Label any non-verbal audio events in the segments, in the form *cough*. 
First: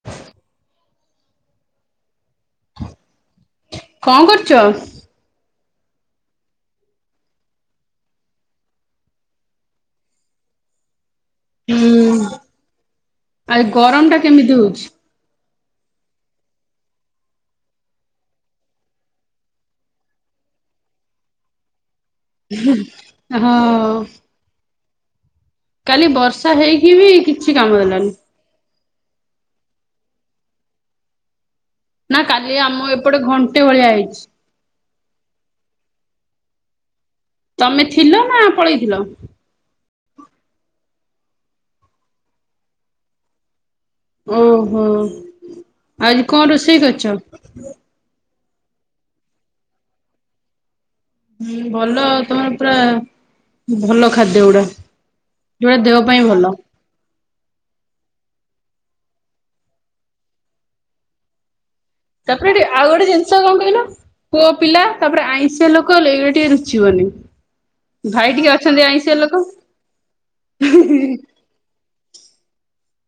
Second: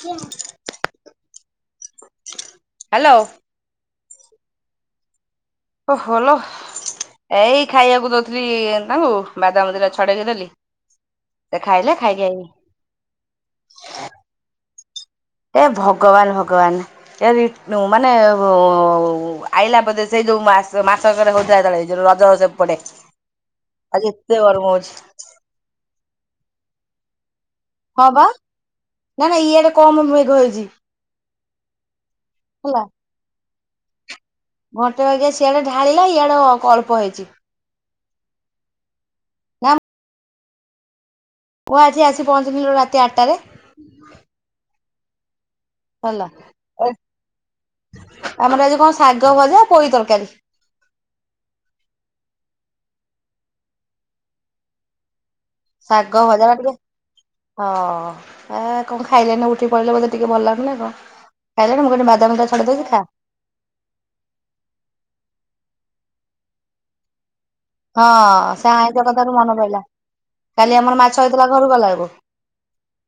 Hello. କଣ କରୁଛ? ଓହ ଲୋ। ଏଇ ଖାଇବାକୁ ଦଉଥିଲି ତାଙ୍କୁ ବାଦାମ ଦିଟା ଛଡେଇକି ଦେଲି। ସେ ଖାଇଲେ। ଖାଇକି ହୁଁ ଆଇଲି। ଆଉ ଗରମ ଟା କେମିତି ହଉଛି? ଏ ଭଗବାନ ଭଗବାନ। ଏ ମାନେ ଆଇଲା ବୋଧେ ସେଇ ଯୋଉ- ମାସ ମାସ ସାରା ହଉଥିଲା ଯେତେବେଳେ ରଜ ହ ସେ ପଟେ। ହଁ ଆଜି ଏତେ ଗରମ ହଉଛି। କାଲି ବର୍ଷା ହେଇକି ବି କିଛି କାମ ହଁ ଦେଲାନି। ବା ନା ନା ଇଆଡେ କମ୍ ମେଘ ହେଇଛି। ନା କାଲି ହେଲା ଆମ ଏପଟେ ଘଣ୍ଟେ ଭଳିଆ ହେଇଛି। ଘଣ୍ଟେ ବା ସିଆଡେ ଢାଳିଲା ଇଆଡେ ଅଳ୍ପ ହେଇଛି। ତମେ ଥିଲ ନା ପଳେଇଥିଲ। ପୁଅ ଆଜି ଆସି ପହଞ୍ଚିଥିଲୁ ରାତି ଆଠଟାରେ। ଉହୁଁ ହେଲା ଆଜି କଣ ରୋଷେଇ କରିଛ? ଆମର ଆଜି କଣ ଶାଗଭଜା ପୋଇତରକାରୀ। ହୁଁ ଭଲ ତମର ପୁରା ଭଲଖାଦ୍ୟ ଗୁଡା। ଯୋଉଟା ଦେହ ଶାଗ ପାଇଁ ଭଜା ଟା ଭଲ। ଟିକେ ହଁ ଏ କଣ ଖାଇଲେ ନା ଉଠିପଳେଇଲେ ବୋଧେ ଟିକେ ଭଲ ଲାଗୁନ କଣ। ଖାଇଲେଣି ମୁଁ କହିଲି ବାଦାମ ଦିଟା ତାପରେ ଏଠି ଛଡେଇ ଦଉଛି ଆଉ ଖା ଗୋଟେ ଜିନିଷ କଣ କହିଲ ପୁଅ ପିଲା ତାପରେ ଆଇଁଷି ଲୋକ। କହିଲେ ଏ ଟିକେ‌ ରୁଚିବନି। ଭାଇ ଟିକେ ହଁ ସେ ଅଛନ୍ତି ଆଇଷ ଆଇଁଷିଆ ଲୋକ କଥାାରୁୁ ମନେ ପଡିଲା। କାଲି ଆମର ମାଛ ହେଇଥିଲା ଘରୁ ଗଲାବେଳେକୁ।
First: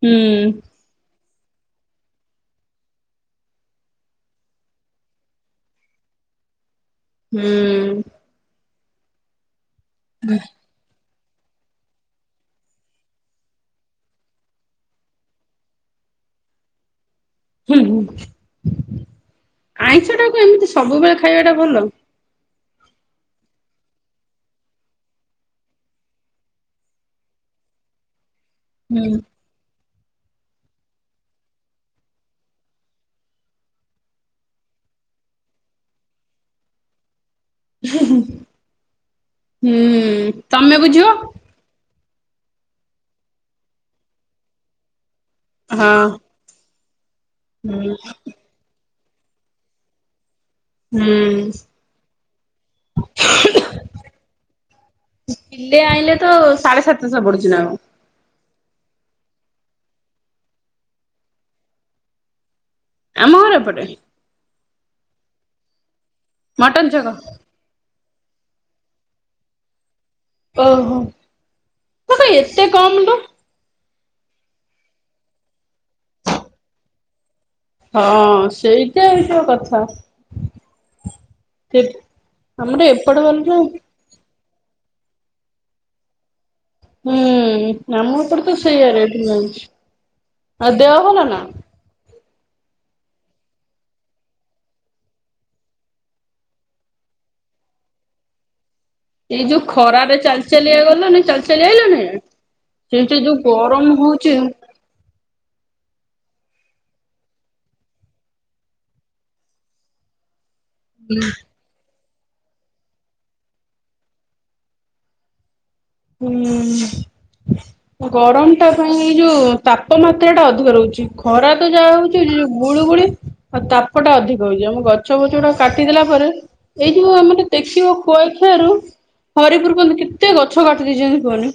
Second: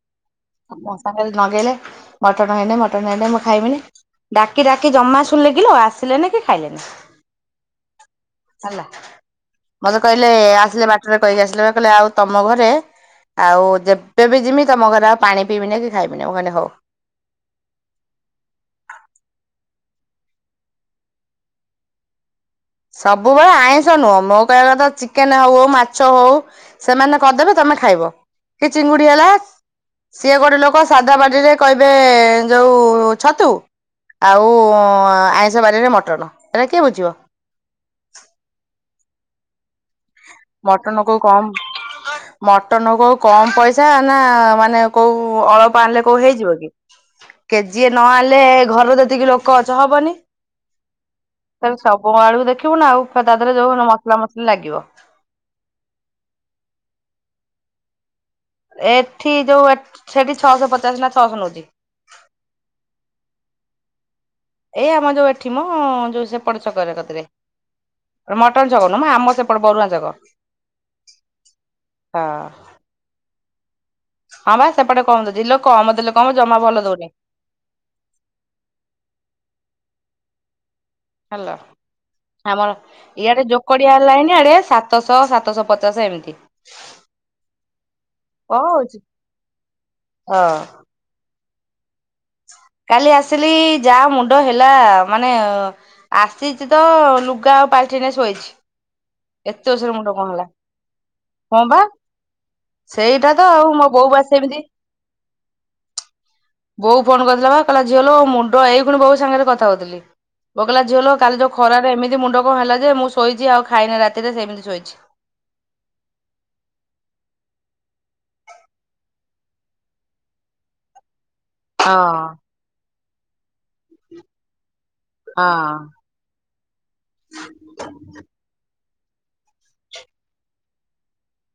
ହୁଁ। ରଗେଇଲେ। ମଟନ୍ ହେଇନି ମଟନ୍ ହେଇନି ମୁଁ ଖାଇବିନି। ଡାକି ଡାକି ଜମା ଶୁଣଲେକିଲ ଆସିଲେନି କି ଖାଇଲେନି। ହୁଁ। ହେଲା ମତେ କହିଲେ ଆସିଲେ ବାଟରେ କହିକି ଆସିଲେ ବା କହିଲେ ଆଉ ତମ ଘରେ ଆଉ ଯେବେ ବି ଜିମି ତମ ଘରେ ଆଉ ପାଣି ପିଇବିନି କି ଖାଇବିନି ମୁ କହିଲି ହଉ। ହୁଁ ହୁଁ ଆଇଁଷଟାକୁ ଏମିତି ସବୁବେଳେ ଖାଇବା ଟା ଭଲ ସବୁବେଳେ ଆଇଁଷ ନୁହଁ ମୋ କହିବା କଥା ଚିକେନ ହଉ ମାଛ ହଉ ସେମାନେ କରିଦେବେ ତ ତମେ ଖାଇବ କି ଚିଙ୍ଗୁଡି ହୁଁ। ହେଲା ସିଏ ଗୋଟେ ଲୋକ ସାଧା ବାରିରେ କହିବେ ଯୋଉ ଛତୁ ଆଉ ଆଇଁଷ ବାରରେ ମଟନ ଏଟା କିଏ ବୁଝିବ? ହୁଁ। ତମେ ମଟନ ବୁଝିବ କୋଉ କମ ମଟନ କୋଉ କମ ପଇସା ନା ମାନେ କୋଉ ଅଳ୍ପ ହଁ। ଆଣିଲେ କୋଉ ହେଇଯିବ କି କେଜିଏ ହୁଁ ନ ଆଣିଲେ ଘର ଏତିକି ଲୋକ ଅଛ ହବନି ହୁଁ ତାହାଲେ ସବୁ ଆଳୁ ଦେଖିବୁ ନା ଆଉ ତା ଦେହରେ ଯୋଉ ମସଲା ମସଲି ଲାଗିବ କିଲେ ଆଣିଲେ ତ ସାଢେ ସାତଶହ ପଡୁଛି ନା କଣ ଏଠି ଯୋଉ ଏ ଠ ସେଠି ଛଅଶହ ପଚାଶ ନା ଛଅଶହ ନେଉଛି। ଆମହର ଏପଟେ? ଏଇ ଆମ ଯୋଉ ଏଠି ମ ଯୋଉ ସେପଟ ମଟନ ଛକରେ ଛକ। କତିରେ ମଟନ ଛକ ନୁଁହ ମ ଆମର ସେପଟେ ବରୁଆ ଛକ। ଓହୋ ତୁ ହଁ କ ଏତେ କମ୍ ଲୋ? ହଁ ବା ସେପଟେ କମ ଦଉଛିଲୋ କମ ଦେଲୋ କମ ଜମା ଭଲ ଦଉନି। ହଁ ସେଇଟା ହେଇଥିବ କଥା ହାଲୋ ସେ ଆମର ଏପଟେ ଗଲେ ଇଆଡେ ଯୋଉ ଯୋକଡିଆ ଲାଇନି ଆଡେ ସାତ ସାତଶହ ସାତଶହ ପଚାଶ ଏମିତି ହୁଁ ଆମ ଏପଟେ ତ କଣ ସେଇଆ ହଉଚି ରେଟ ନୋଉଛି। ହଁ ଆଉ ଦେହ ଭଲା ନା? *inaudible* କାଲି ଆସିଲି ଯାହା ମୁଣ୍ଡ ହେଲା ମାନେ ଆସିଛି ତ ଲୁଗା ପା ପାଲଟିନି ଶୋଇଛି। ଏଇ ଏତେ ଯୋଉ ଜୋରସୋରେ ମୁଣ୍ଡ ଖରାରେ କଣ ଚାଲି ହେଲା ଚାଲିକା ଗଲୁନି ଚାଲି ହଁ ଚାଲିକା ବା ଆଇଲୁନି ନା ସେଇଟା ତ ଆଉ ମୋ ବୋଉ ବା ସେମିତି ବୋଉ ଫୋନ କରିଥିଲା ବା କହିଲା ଝିଅଲୋ ମୁଣ୍ଡ ଏଇଖୁଣି ବୋଉ ସାଙ୍ଗରେ କଥା ହଉଥିଲି। ବୋଉ କହିଲା ଝିଅ ଲୋ କାଲି ଯୋଉ ଖରାରେ ଏମିତି ମୁଣ୍ଡ କଣ ହେଲା ଯେ ମୁଁ ଶୋଇଛି ଆଉ ଖାଇନା ରାତିରେ ସେମିତି ଶୋଇଛି। ହୁଁ। ଗରମ ଟା ପାଇଁ ଏଇ ଯୋଉ ତାପମାତ୍ରା ଟା ଅଧିକ ରହୁଛି। ଖରା ତ ଯାହା ହଉଛି ହଁ ଯୋଉ ଗୁଳୁଗୁଳି ଆଉ ତାପଟା ଅଧିକ ହଉଛି। ଆମ ଗ ଗଛଫଛରା ହଁ। କାଟିଦେଲା ପରେ ଏଇ ଯୋଉ ଆମେ ଦେଖିବ ଖୁଆଇଖିଆରୁ ହରିପୁର ପନ୍ତ କେତେ ଗଛ କାଟି ଦେଇଚନ୍ତି କୁହନି।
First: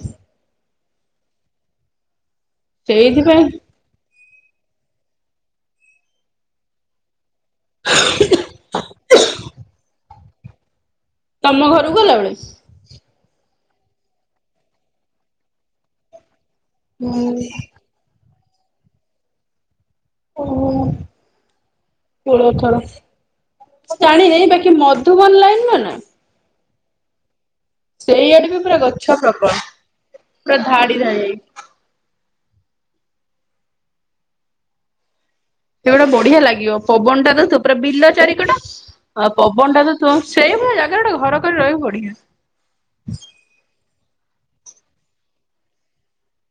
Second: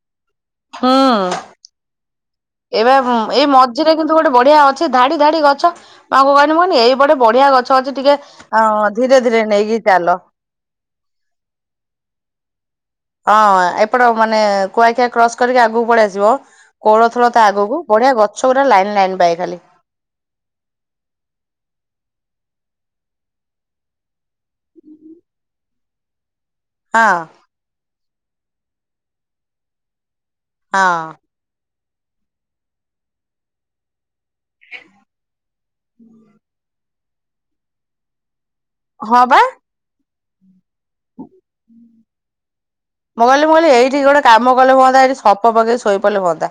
ହଁ। ଏବେ ସେଇଥିପାଇଁ ଏଇ ମଝିରେ କିନ୍ତୁ ଗୋଟେ ବଢିଆ ଅଛି ଧାଡି ଧାଡି ଗଛ ମୁ ଆଙ୍କୁ କହିଲି ଏଇ ପଟେ ବଢିଆ ଗଛ ଅଛି ଟିକେ ଅ ଧୀରେ ଧୀରେ ନେଇକି ଚାଲ। ତମ ଘରକୁ ଗଲାବେଳେ? ହଁ ଏପଟ ମାନେ କୁଆଖିଆ କ୍ରସ କରିକି ଆଗକୁ ପଳେଇଆସିବ କୋଳଥଳ ହୁଁ ତା ଆଗକୁ ବଢିଆ ଗଛ ଗୋଟା ଲାଇନ ଲାଇନ୍ ବାଏ ଖାଲି ଉହୁଁ। କୋଳଥଳ ମୁଁ ଜାଣିନେଇ ବାକି ମଧୁବନ ଲାଇନର ନା ହଁ। ସେଇଆଡେ ବି ପୁରା ଗଛ ପ୍ରବଳ ପୁରା ଧାଡି ହଁ। ଧାଡି ହେଇକି। ସେଗୁଡା ବଢିଆ ଲାଗିବ ପବନ ଟା ତ ପୁରା ବିଲ ଚାରି କଡ ହଁ ଆଉ ବା। ପବନ ଟା ତ ତ ସେ ଭଳିଆ ମୁଁ କହିଲି ମୁଁ କହିଲି ଏଠି ଗୋଡ଼ କାମ କଲେ ହୁଅନ୍ତା ଏଠି ସପ ପକେଇ ଶୋଇପଡ଼ିଲେ ହୁଅନ୍ତା।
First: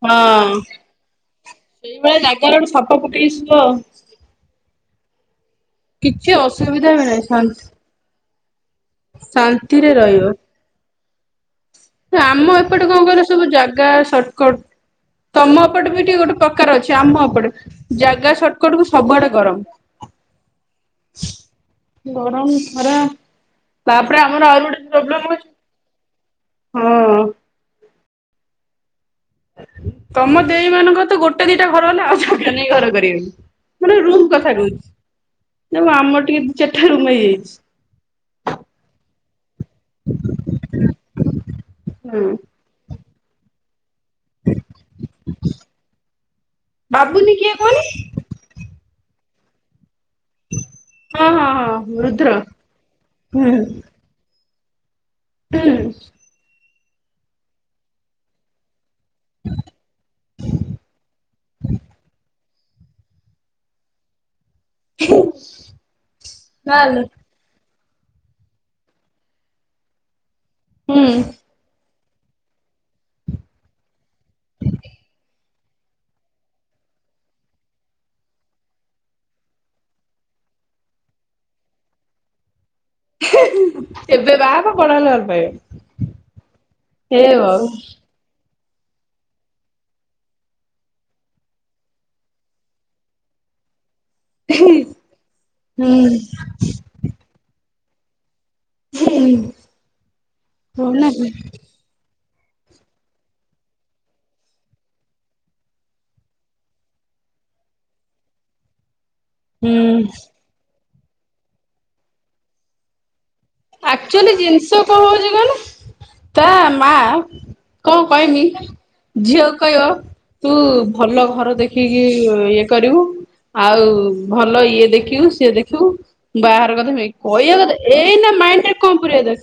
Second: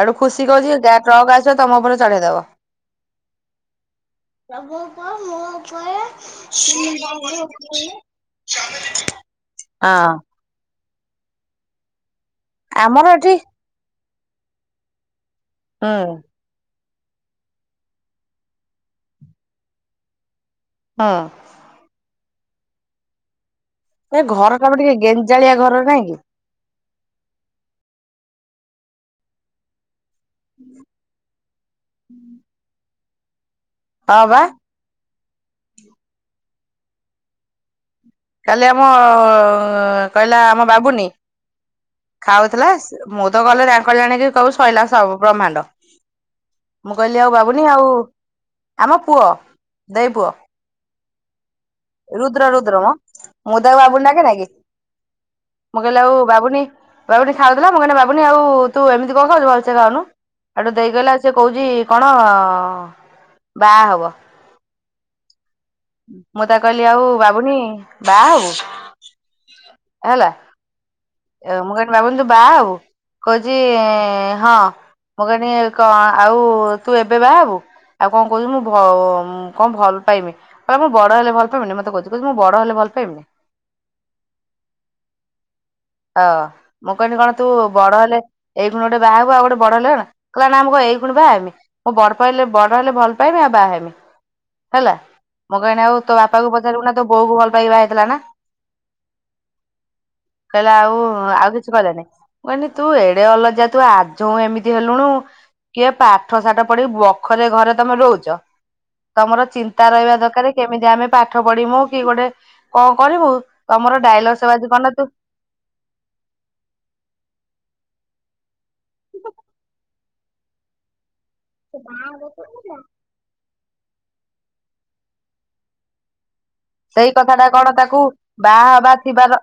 ଆଉଠୁ ଖୁସି ହଁ କହୁଛି, ଯାହା ଟ୍ରକ୍ ଆସିବ ତମ ଉପରେ ସେଇଭଳିଆ ଚଢେଇ ଦବ। ଜାଗାରେ ଗୋଟେ ଫଟୋ ପକେଇକି ଶୁଅ। ସବୁ *unintelligible* କିଛି କ ଅସୁବିଧା ବି ନାହିଁ ଶାନ୍ତି *unintelligible* ଶାନ୍ତିରେ ରହିବ। ଆମ ଏପଟେ କଣ ଆମର କହିଲ ଏଠି ସବୁ ଜାଗା ସର୍ଟକଟ, ତମ ଏପଟେ ବି ଟିକେ ହୁଁ ଗୋଟେ ପ୍ରକାର ଅଛି। ଚା ମ ଏପଡେ ଜାଗା ସଟକଟ କୁ ସବୁଆଡେ ଗରମ। ହଁ ଗରମ, ଖରା, ତାପରେ ଏ ଆମର ଘର ଆଉ ଟା ବି ଗୋଟେ ଟିକେ ପ୍ରୋବ୍ଲେମ ଗେଞ୍ଜାଳିଆ ଘର ନାଇଁ କି? ଅଛି। ହଁ ତମ ଦେଇ ମାନଙ୍କର ତ ଗୋଟେ ଦିଟା ଘର ହେଲା ଆଉ ଜାଗା ନାହିଁ ଘର କରିବାକୁ। ମାନେ ହଁ ରୁମ୍ ବା କଥା କହୁଛି, ଜା ହଉ ଆମର ଟିକେ ଦି ଚାରିଟା ରୁମ୍ ହେଇଯାଇଛି। କାଲି ଆମ କହିଲା ଆମ ବାବୁନୀ ହୁଁ ଖାଉଥିଲା। ମୁଁ ତ ଗଲେ କଲ୍ୟାଣୀ କୁ କହିବୁ, ସରିଲା ସବୁ ପ୍ର୍ରହମାଣ୍ଡ ମୁଁ କହିଲି ଆଉ କିଏ ବାବୁନି କହନି ଆଉ ଆମ ପୁଅ, ଦେଇ ପୁଅ ହଁ ହଁ ହଁ ରୁଦ୍ର ହୁଁ ମୁଁ ତାକୁ ବାବୁନି ଡାକେ ନା କି? ହୁଁ ମୁଁ କହିଲି, ଆଉ ବାବୁନୀ, ବାବୁନୀ ଖାଉଥିଲା ମୁଁ କହିଲି ବାବୁନୀ ଆଉ ତୁ ଏମିତି କଣ ଖାଉଛୁ, ଭଲସେ ଖାଉନୁ, ହେଠୁ ଦେଇ କହିଲା -ସିଏ କହୁଛି କଣ? ହଁ ବାହା ହବ। ହ *unintelligible* ମୁଁ ତାକୁ କହିଲି ଆଉ ବାବୁନି ବାହା ହବୁ, ହେଲା। ହୁଁ ମୁଁ କହିଲି, ବାବେନି ତୁ‌ ବାହା ହବୁ, କହୁଛି ହଁ ମୁଁ କହିନି, କଣ ଆଉ ତୁ ଏବେ ବାହା ହବୁ? ଆଉ କଣ କହୁଛି, ମୁଁ କଣ ଭଲ ପାଇମି, କହିଲ ମୁଁ ବଡ ହେଲେ ଭଲ ପାଇମିନି, ମତେ କହୁଛି କହୁ ମୁଁ ବଡ ହେଲେ ଭଲ ପାଇମିନି ଏବେ ବାହାହବ, ବଡ ହେଲେ ଭଲ ପାଇବ। ହଁ ମୁଁ କହିଲି, କଣ ଏଇ ତୁ ଆଉ ବଡ ହେଲେ ଏଇ କୁଣ ଗଟେ ବାହାଘକଆଉ ଗୋଟେ ବଡ ହେଲେ କ କିଲ ନା ଆମ କ ଏଇୁଣ ବାହା ଆମି ମୋ ବଡ ପାଇଲେ ବଡ ହେଲେ ଭଲ ପାଇବେ *unintelligible* ବାହେଁମି ହେଲା, ମୁଁ କହିଲି -ଆଉ ତୋ ହୁଁ ବାପା କୁ ପଚାରିବୁ ନା, ତୋ ବୋଉ କୁ ଭଲ ପାଇକି ବାହା ହେଇଥିଲା ନା ଜ ହିନ୍ଦ *unintelligible* କହିଲା ଆଉ, ଆଉ କିଛି କହିଲାନାଇ, ମୁଁ କହିଲି ତୁ ଏଡେ ଅଲଜା ତୁ ଆଜ ଏମିତି ହେଲୁଣୁ କିଏ ପାଠ ସାଠ ପଢିକି ବଖରେ ଘରେ ତମେ ରହୁଛ ତମର ଚିନ୍ତା ହୁଁ। ରହିବା ଦରକାର, କେମିତି ଆମେ ପାଠ ପଢମୁ, କି ଗୋଟେ କଣ କରିବୁ ତମର ଆକ୍ଚୁଆଲି ଡାଇଲଗ ସବୁ ଆଜି ଜିନିଷ ନା ତୁ କଣ ହଉଛି, କହିଲେ ତା ମା କଣ କହମି, ଝିଅକୁ କହିବ ତୁ ଭଲ ଘର ଦେଖିକି ଇଏ କରିବୁ। ଆଉ ଭଲ ଇଏ ଦେଖିବୁ, ସିଏ ଦେଖିବୁ ବାହାର କଥା, କହିବା କଥା ଏଇ ମାଇ ବା ଥିବାର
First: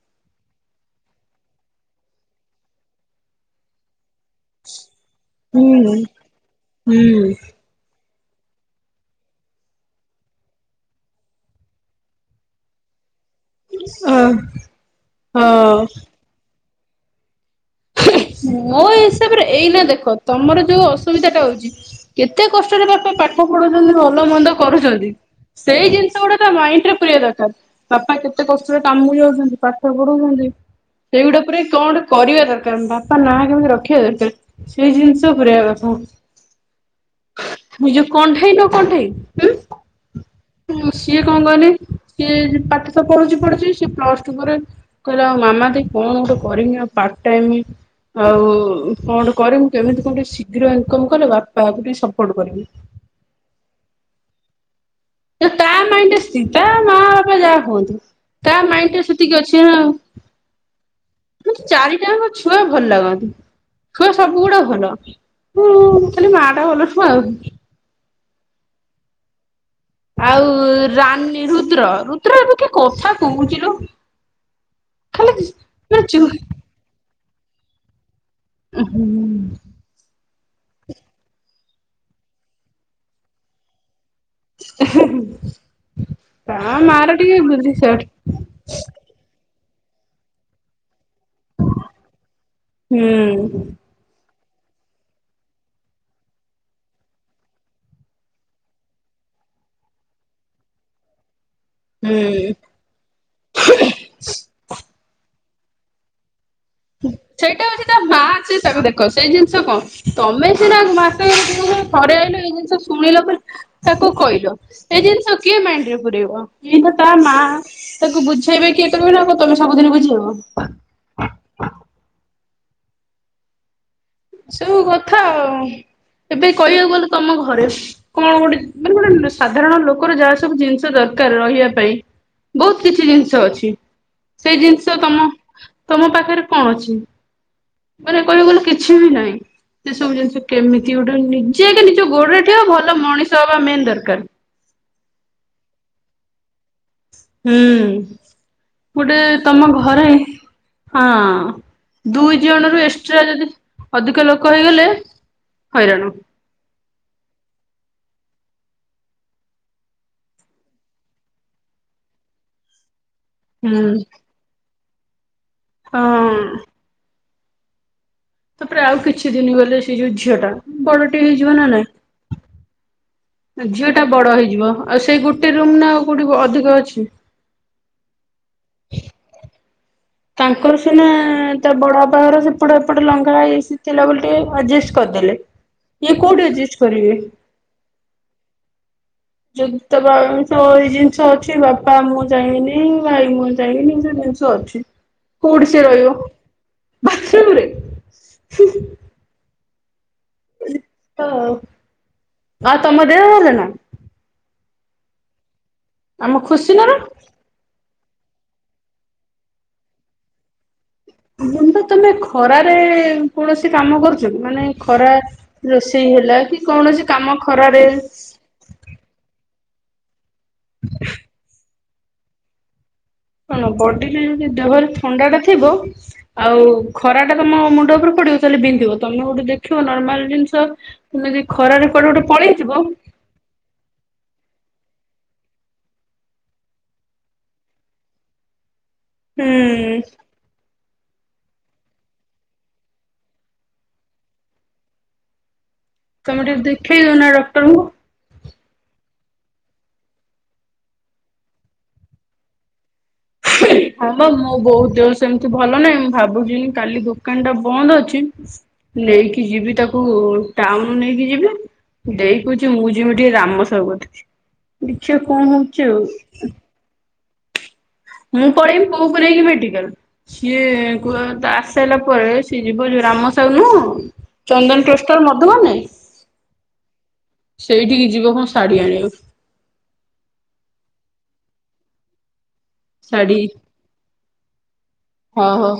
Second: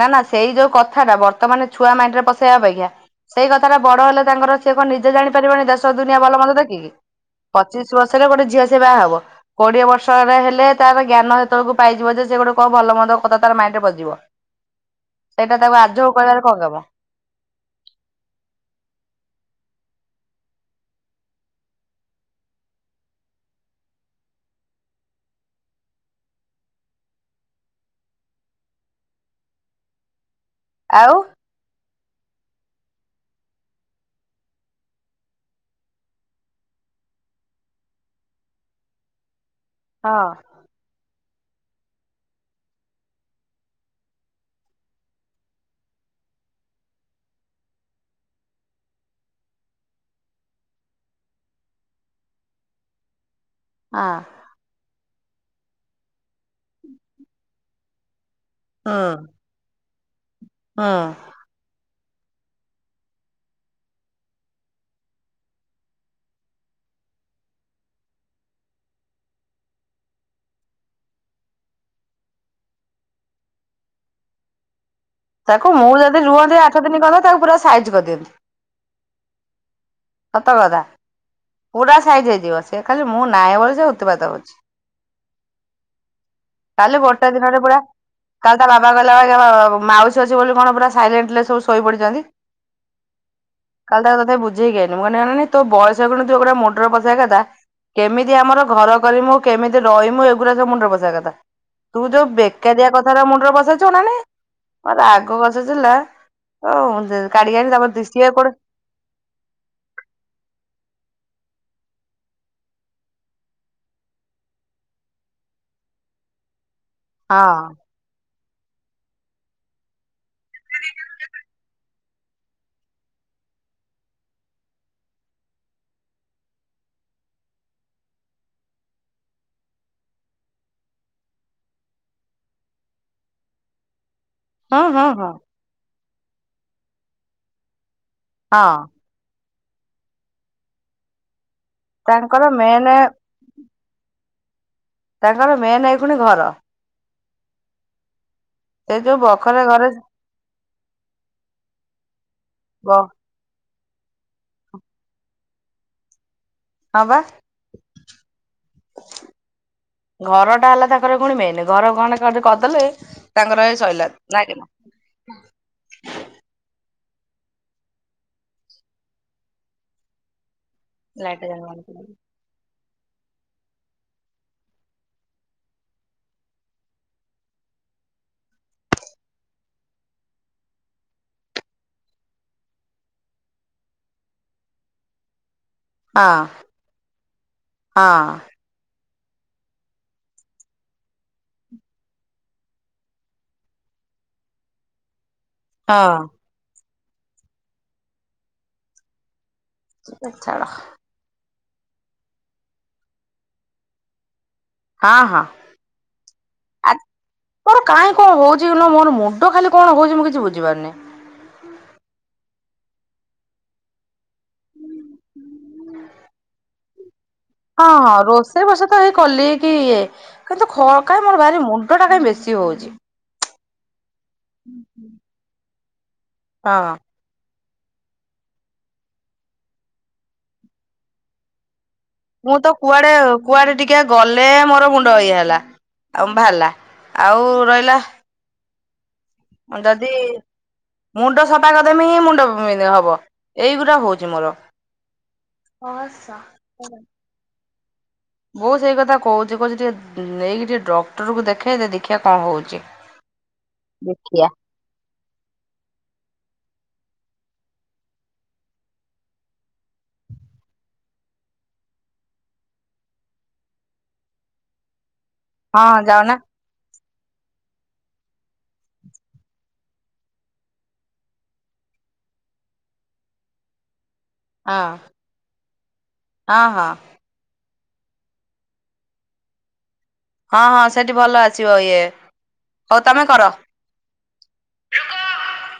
ନା, ନା ସେଇ ଯୋଉ କଥାଟା ବର୍ତ୍ତମାନ ଛୁଆ ମାଇଣ୍ଡ ରେ ପସେଇବା ଅପେକ୍ଷା, ସେଇ କଥା ଟା ବଡ ହେଲେ ତାଙ୍କର ସଣ ନିଜ ଜାଣି ପାରିବନି, ଦେଶ ହୁଁ ଦୁନିଆ ଭଲ ମନ୍ଦ ଦେଖିକି, ହୁଁ ପଚିଶ ବର୍ଷ ଯେତେ ବେଲେ ସେ ଗୋଟେ ଝିଅ ସେ ବାହାହବ, କୋଡିଏ ବର୍ଷରେ ହେଲେ, ତାର ଜ୍ଞାନ ତଳକୁ ପାଇଯିବ ଯେ- ସେ ଗୋଟେ କଣ ଭଲ ମନ୍ଦ କଥା ତାର ମାଇଣ୍ଡରେ ବଜିବ, ଅ ସେଇଟା ତାକୁ ହଁ ଆଯ୍ୟ ହ କହିବାରେ କଣ କାମ? *inaudible* ମୋ ହିସାବରେ ଏଇନା ଦେଖ, ତମର ଯୋଉ ଅସୁବିଧା ଟା ହଉଛି, କେତେ କଷ୍ଟରେ ବାପ ପାଠ ପଢୁଉଚନ୍ତି, ଭଲ ମନ୍ଦ କରୁଛନ୍ତି। ସେଇ ଜିନିଷ ଗୁଡା ତା ମାଇଣ୍ଡ ରେ ପୁରେଇବା ଦରକାର, ବାପା କେତେ କଷ୍ଟରେ କାମ କୁ ଯାଉଛନ୍ତି, ପାଠ ପଢଉଛନ୍ତି, ଆଉ ସେଇଗୁଡା ଉପରେ କଣ କରିବା ବାପା ନା କେମିତି ରଖିବା ଦରକାର, ସେଇ ଜିନିଷ ପୁରେଇବା କଥା। ନିଁ ଯୋଉ କଣ୍ଢେଇ ନୁହଁ କଣ୍ଢେଇ ହୁଁ ହଁ। ସିଏ କଣ କୁହନି ସିଏ ପାଠଶ ପଢୁଚି ପଢୁଚି ସି ପ୍ଲସ ଟୁ ପରେରେ କହିଲା ଆଉ ମାମା ଦିଦି କଣ କଣ କରିବି ପାର୍ଟ ଟାଇମ୍ ଆଉ କଣ କରମୁ କେମିତି କଣ ଟିକେ ଶୀଘ୍ର ଇନକମ କଲେ ବାପାକୁ ଟିକେ ସପୋର୍ଟ କରିମି ଆହ। ତ ତା ମାଇଣ୍ଡରେ ସ୍ଥିତା ମା ବାପା ଯାହା କୁହନ୍ତୁ ତା ମାଇଣ୍ଡ ଟା ସେତିକି ଅଛି ନା ହଁ। ତାଙ୍କ ଛୁଆ ଭଲ ଲାଗନ୍ତି। ଛୁଆ ସବୁ ଗୁଡା ଭଲ ଉଁ ଖାଲି ମା ଟା ଭଲ ନୁହେଁ ଆଉ ଆଉ ରାନୀ ରୁଦ୍ର ରୁଦ୍ର ଏବେ କି କଥା କହୁଚି ଲୋ ଖାଲି ତାକୁ ମୁଁ ମାନେ ଯଦି ଚୁ ରୁହନ୍ତି ଆଠ ଦିନ କରନ୍ତ ତାକୁ ପୁରା ସାଇଜ୍ କରିଦିଅନ୍ତି। ଉହୁଁ ସତ କଥା ପୁରା ସାଇଜ ହେଇଯିବ ସେ ଖାଲି ମୁଁ ନାହିଁ ବୋଲି ଉତୁପାତେ ହୋଉଚି। ତା ମା କାଲି ର ଗୋଟେ ଟିକେ ଦିନରେ ବୁଦ୍ଧି ପୁରା ସଟ୍ କାଲି ତା ବାବା କହିଲା *unintelligible* ମାଉସୀ ଅଛି ବୋଲି କଣ ପୁରା ସାଇଲେଣ୍ଟଲି ସବୁ ଶୋଇ ପଡିଛନ୍ତି ହୁଁ। କାଲି ତାକୁ ତଥାପି ବୁଝ୍ ମୁଁ କହିଲି ଅନାନି ବୟସ ବେଳୁ ତୁ ଏଇ ଗୁଡ଼ା ମୁଣ୍ଡର ବସେଇବା କଥା କେମିତି ଆମର ଘର କରିମୁ କେମିତି ରହିମୁ ଏଗୁରା ସବୁ ମୁଣ୍ଡରେ ପସେଇବା କଥା। ତୁ ଯୋଉ ହୁଁ ବେକାରିଆ କଥାରା ମୁଣ୍ଡରେ ପସେଇଚୁ ଅନାନୀ ମୋ ରାଗ ବସୁଥିଲା ସେଇଟା ହୋଉଚି ତା ମା କୋଉଠି ଅଛି ତାକୁ ଦେଖ ସେଇ ଜିନିଷ କଣ ତମେ ସିନା ମାସକେରେ ଦିନକରେ ଥରେ ଆଇଲ ଏଇ ଜିନିଷ ଶୁଣିଲ ବୋଲି ତାକୁ କହିଲ ଏ ଜିନିଷ କିଏ ମାଇଣ୍ଡରେ ପୁରେଇବ? ତା ମା ହଁ ତାକୁ ବୁଝେଇବେ କିଏ କରିବେ ନା ତମେ ସବୁଦିନ ବୁଝେଇବ? *inaudible* ସବୁ କଥା ଆଉ। ଏବେ କହିବାକୁ ଗଲେ ତମ ଘରେ କଣ ଗୋଟେ ମାନେ ଗୋଟେ ସାଧାରଣ ଲୋକର ଯାହା ସବୁ ଜିନିଷ ଦର ଦରକାର ରହିବା ପାଇଁ ବହୁତ କିଛି ଜିନିଷ ଅଛି। ସେଇ ହୁଁ ଜିନିଷ ହୁଁ ତମ ହୁଁ ତମ ପାଖରେ କଣ ଅଛି। ମାନେ କହିବାକୁ ଗଲେ ହଁ କିଛି ବି ସେ ସବୁ ଜିନିଷ କେମିତି ଗୋଟେ ନି ସିଏ ଆଗେ ନିଜ ଗୋଡରେ ତାଙ୍କର ଠିଆହ ମେନେ ଭଲ ମଣିଷ ହବା ମେନ୍ ଦରକାର। ତାଙ୍କର ମେନ୍ ଏଇଖୁଣି ଘର। ହୁଁ ସେ ଯୋଉ ଗୋଟେ ବଖରା ତମ ଘରେ ହଁ ଦୁଇ ଜଣରୁ ହଁ ଏକ୍ସଟ୍ରା ଯଦି ଅଧିକ ଲୋକ ହେଇଗଲେ ହଇରାଣ। ହଁ ପା। ଘର ଟା ହେଲା ତାଙ୍କର ଫୁଣି ମେନ୍ ଘର ଖଣ୍ଡେ ଖାଲି କର ଦେଲେ ତାଙ୍କର ଏ ହୁଁ। ସଇଲା ନାଇଁ କି ନା? ହଁ। ତାପରେ ଆଉ କିଛି ଦିନି ଗଲେ ସେଇ ଯଉ ଝିଅ ଟା ବଡ ଟେ ଲାଇଟ ହେଇଯିବ ନା ହଁ ନାଇଁ? ଝିଅଟା ବଡ ହେଇଯିବ ଆଉ ସେଇ ଗୋଟେ ରୁମ୍ ନା ଆଉ କୋଉଠି ଅଧିକ ଅଛି? *inaudible* ତାଙ୍କର ସିନା ତା ବଡ ବାପା ଘର ସେପଟ ଏପଟ ଲଙ୍ଗଳା ହେଇସି ଥିଲା ବୋଲି ଟିକେ ଆଡଜଷ୍ଟ କରି କଦେଲେ ଇଏ କୋଉଠି ଏଡଜଷ୍ଟ କରିବେ? ହଁ ଯଦି ତମ ଏଇ ଜିନିଷ ଅଛି ବାପା ମୁହଁ ଚାହିଁବିନି ଭାଇ ମୁହଁ ଚାହିଁବିନି ଜିନ୍ସ ଅଛି। କୋଉଠି ସେ ରହିବ? ହଁ ବାଥରୁମ୍ ରେ? ହୁଁ ହୁଁ। ହେ ଛାଡ। ଆଉ ତମ ଦେହ ଭଲ ନା? ହଁ ହଁ। ଆମ ଖୁସିନା ଆ ର। ମୋର କାହିଁ କଣ ହଉଛି କହିଲ ମୋର ମୁଣ୍ଡ ଖାଲି କଣ ହଉଛି ମୁଁ କିଛି ବୁଝିପାରୁନି। ମୁଣ୍ଡ ତମେ ଖରାରେ କୌଣସି କାମ କରୁଚ କି ମାନେ ଖରା ରୋଷେଇ ହେଲା କି କୌଣସି। କାମ ଖରାରେ ହଁ ହଁ ରୋଷେଇ ବାସ ତ ହେଇ କଲି କି ଇଏ କିନ୍ତୁ ଖ କାଇଁ ମୋର ଭାରି ମୁ ମୁଣ୍ଡଟା କାଇଁ ବେଶୀ ହଉଚି। କଣ ବଡି ଲି କି ଦେହ ରେ ଦେହରେ ଥଣ୍ଡା ଟା ଥିବ ଆଉ ହଁ ଖରା ଟା ତମ ମୁଁ ମୁଣ୍ଡ ଉପରେ ପଡିବ ତାହଲେ ବିନ୍ଧିବ ତମେ ଗୋଟେ ଦେଖିବ ନର୍ମାଲ ଜିନିଷ ତମେ ଜଦି ଖରାରେ କୁଆଡେ ଗୋଟେ ମୁଁ ତ ପଳେଇଥିବ ହୁଁ କୁଆଡେ କୁଆଡେ ଟିକେ ଗଲେ ଏ ମୋର ମୁଣ୍ଡ ଇଏ ହେଲା ଆଉ ବାହାରିଲା ଆଉ ରହିଲା। ଯଦି। ମୁଣ୍ଡ ସଫା କରିଦେମି ମୁଣ୍ଡ ବିନ୍ଧା ହବ ଏଇଗୁରା ହଉଛି ମୋର। ହଁ ସ। ତମେ ଟିକେ ଦେଖେଇ ଦଉନା ଡକ୍ଟରଙ୍କୁ। ବୋଉ ସେଇ କଥା କହୁଛି କହୁଛି ଟିକେ ନ ନେଇକି ଟିକେ ଡକ୍ଟରକୁ ଦେଖେଇଲେ ଦେଖିବା କଣ ହଉଛି। ହଁ ବା ଦେଖିଆ। ମୋ ବୋଉ ଦୋ ସେମିତି ଭଲ ନାହିଁ ମୁଁ ଭାବୁଛିି କାଲି ଦୋକାନ ଟା ବନ୍ଦ ଅଛି ନେଇକି ଯିବି ତାକୁ। ଟାଉନ ନେଇକି ଯିବି ଦେଇ କହୁଛି ମୁଁ ଯିବି ଟିକେ ରାମ ସାହୁ କତିକି। ଦେଖିଆ କଣ ହଉଛି ହଁ ଆଉ। ଯାଉନା ମୁଁ ପଳେଇମି ବୋଉ କୁ ନେଇକି ମେଡିକଲ ସିଏ କୁହ ତ ଆସି ସାଇଲା ପରେ ସିଏ ଯିବ ଯୋଉ ରାମ ସାହୁ ନୁହଁ ହଁ ଚନ୍ଦନ ଟୋଷ୍ଟର ମଧୁ ବନ ନାହିଁ। ହଁ ହଁ ସେଇଠିକି ଯିବ କଣ ଶାଢୀ ଆଣିବାକୁ। ହଁ ହଁ ସେଠି ଭଲ ଆସିବ ଇଏ। ହଉ ତମେ ସାଡି କର। ହଉ ହଉ।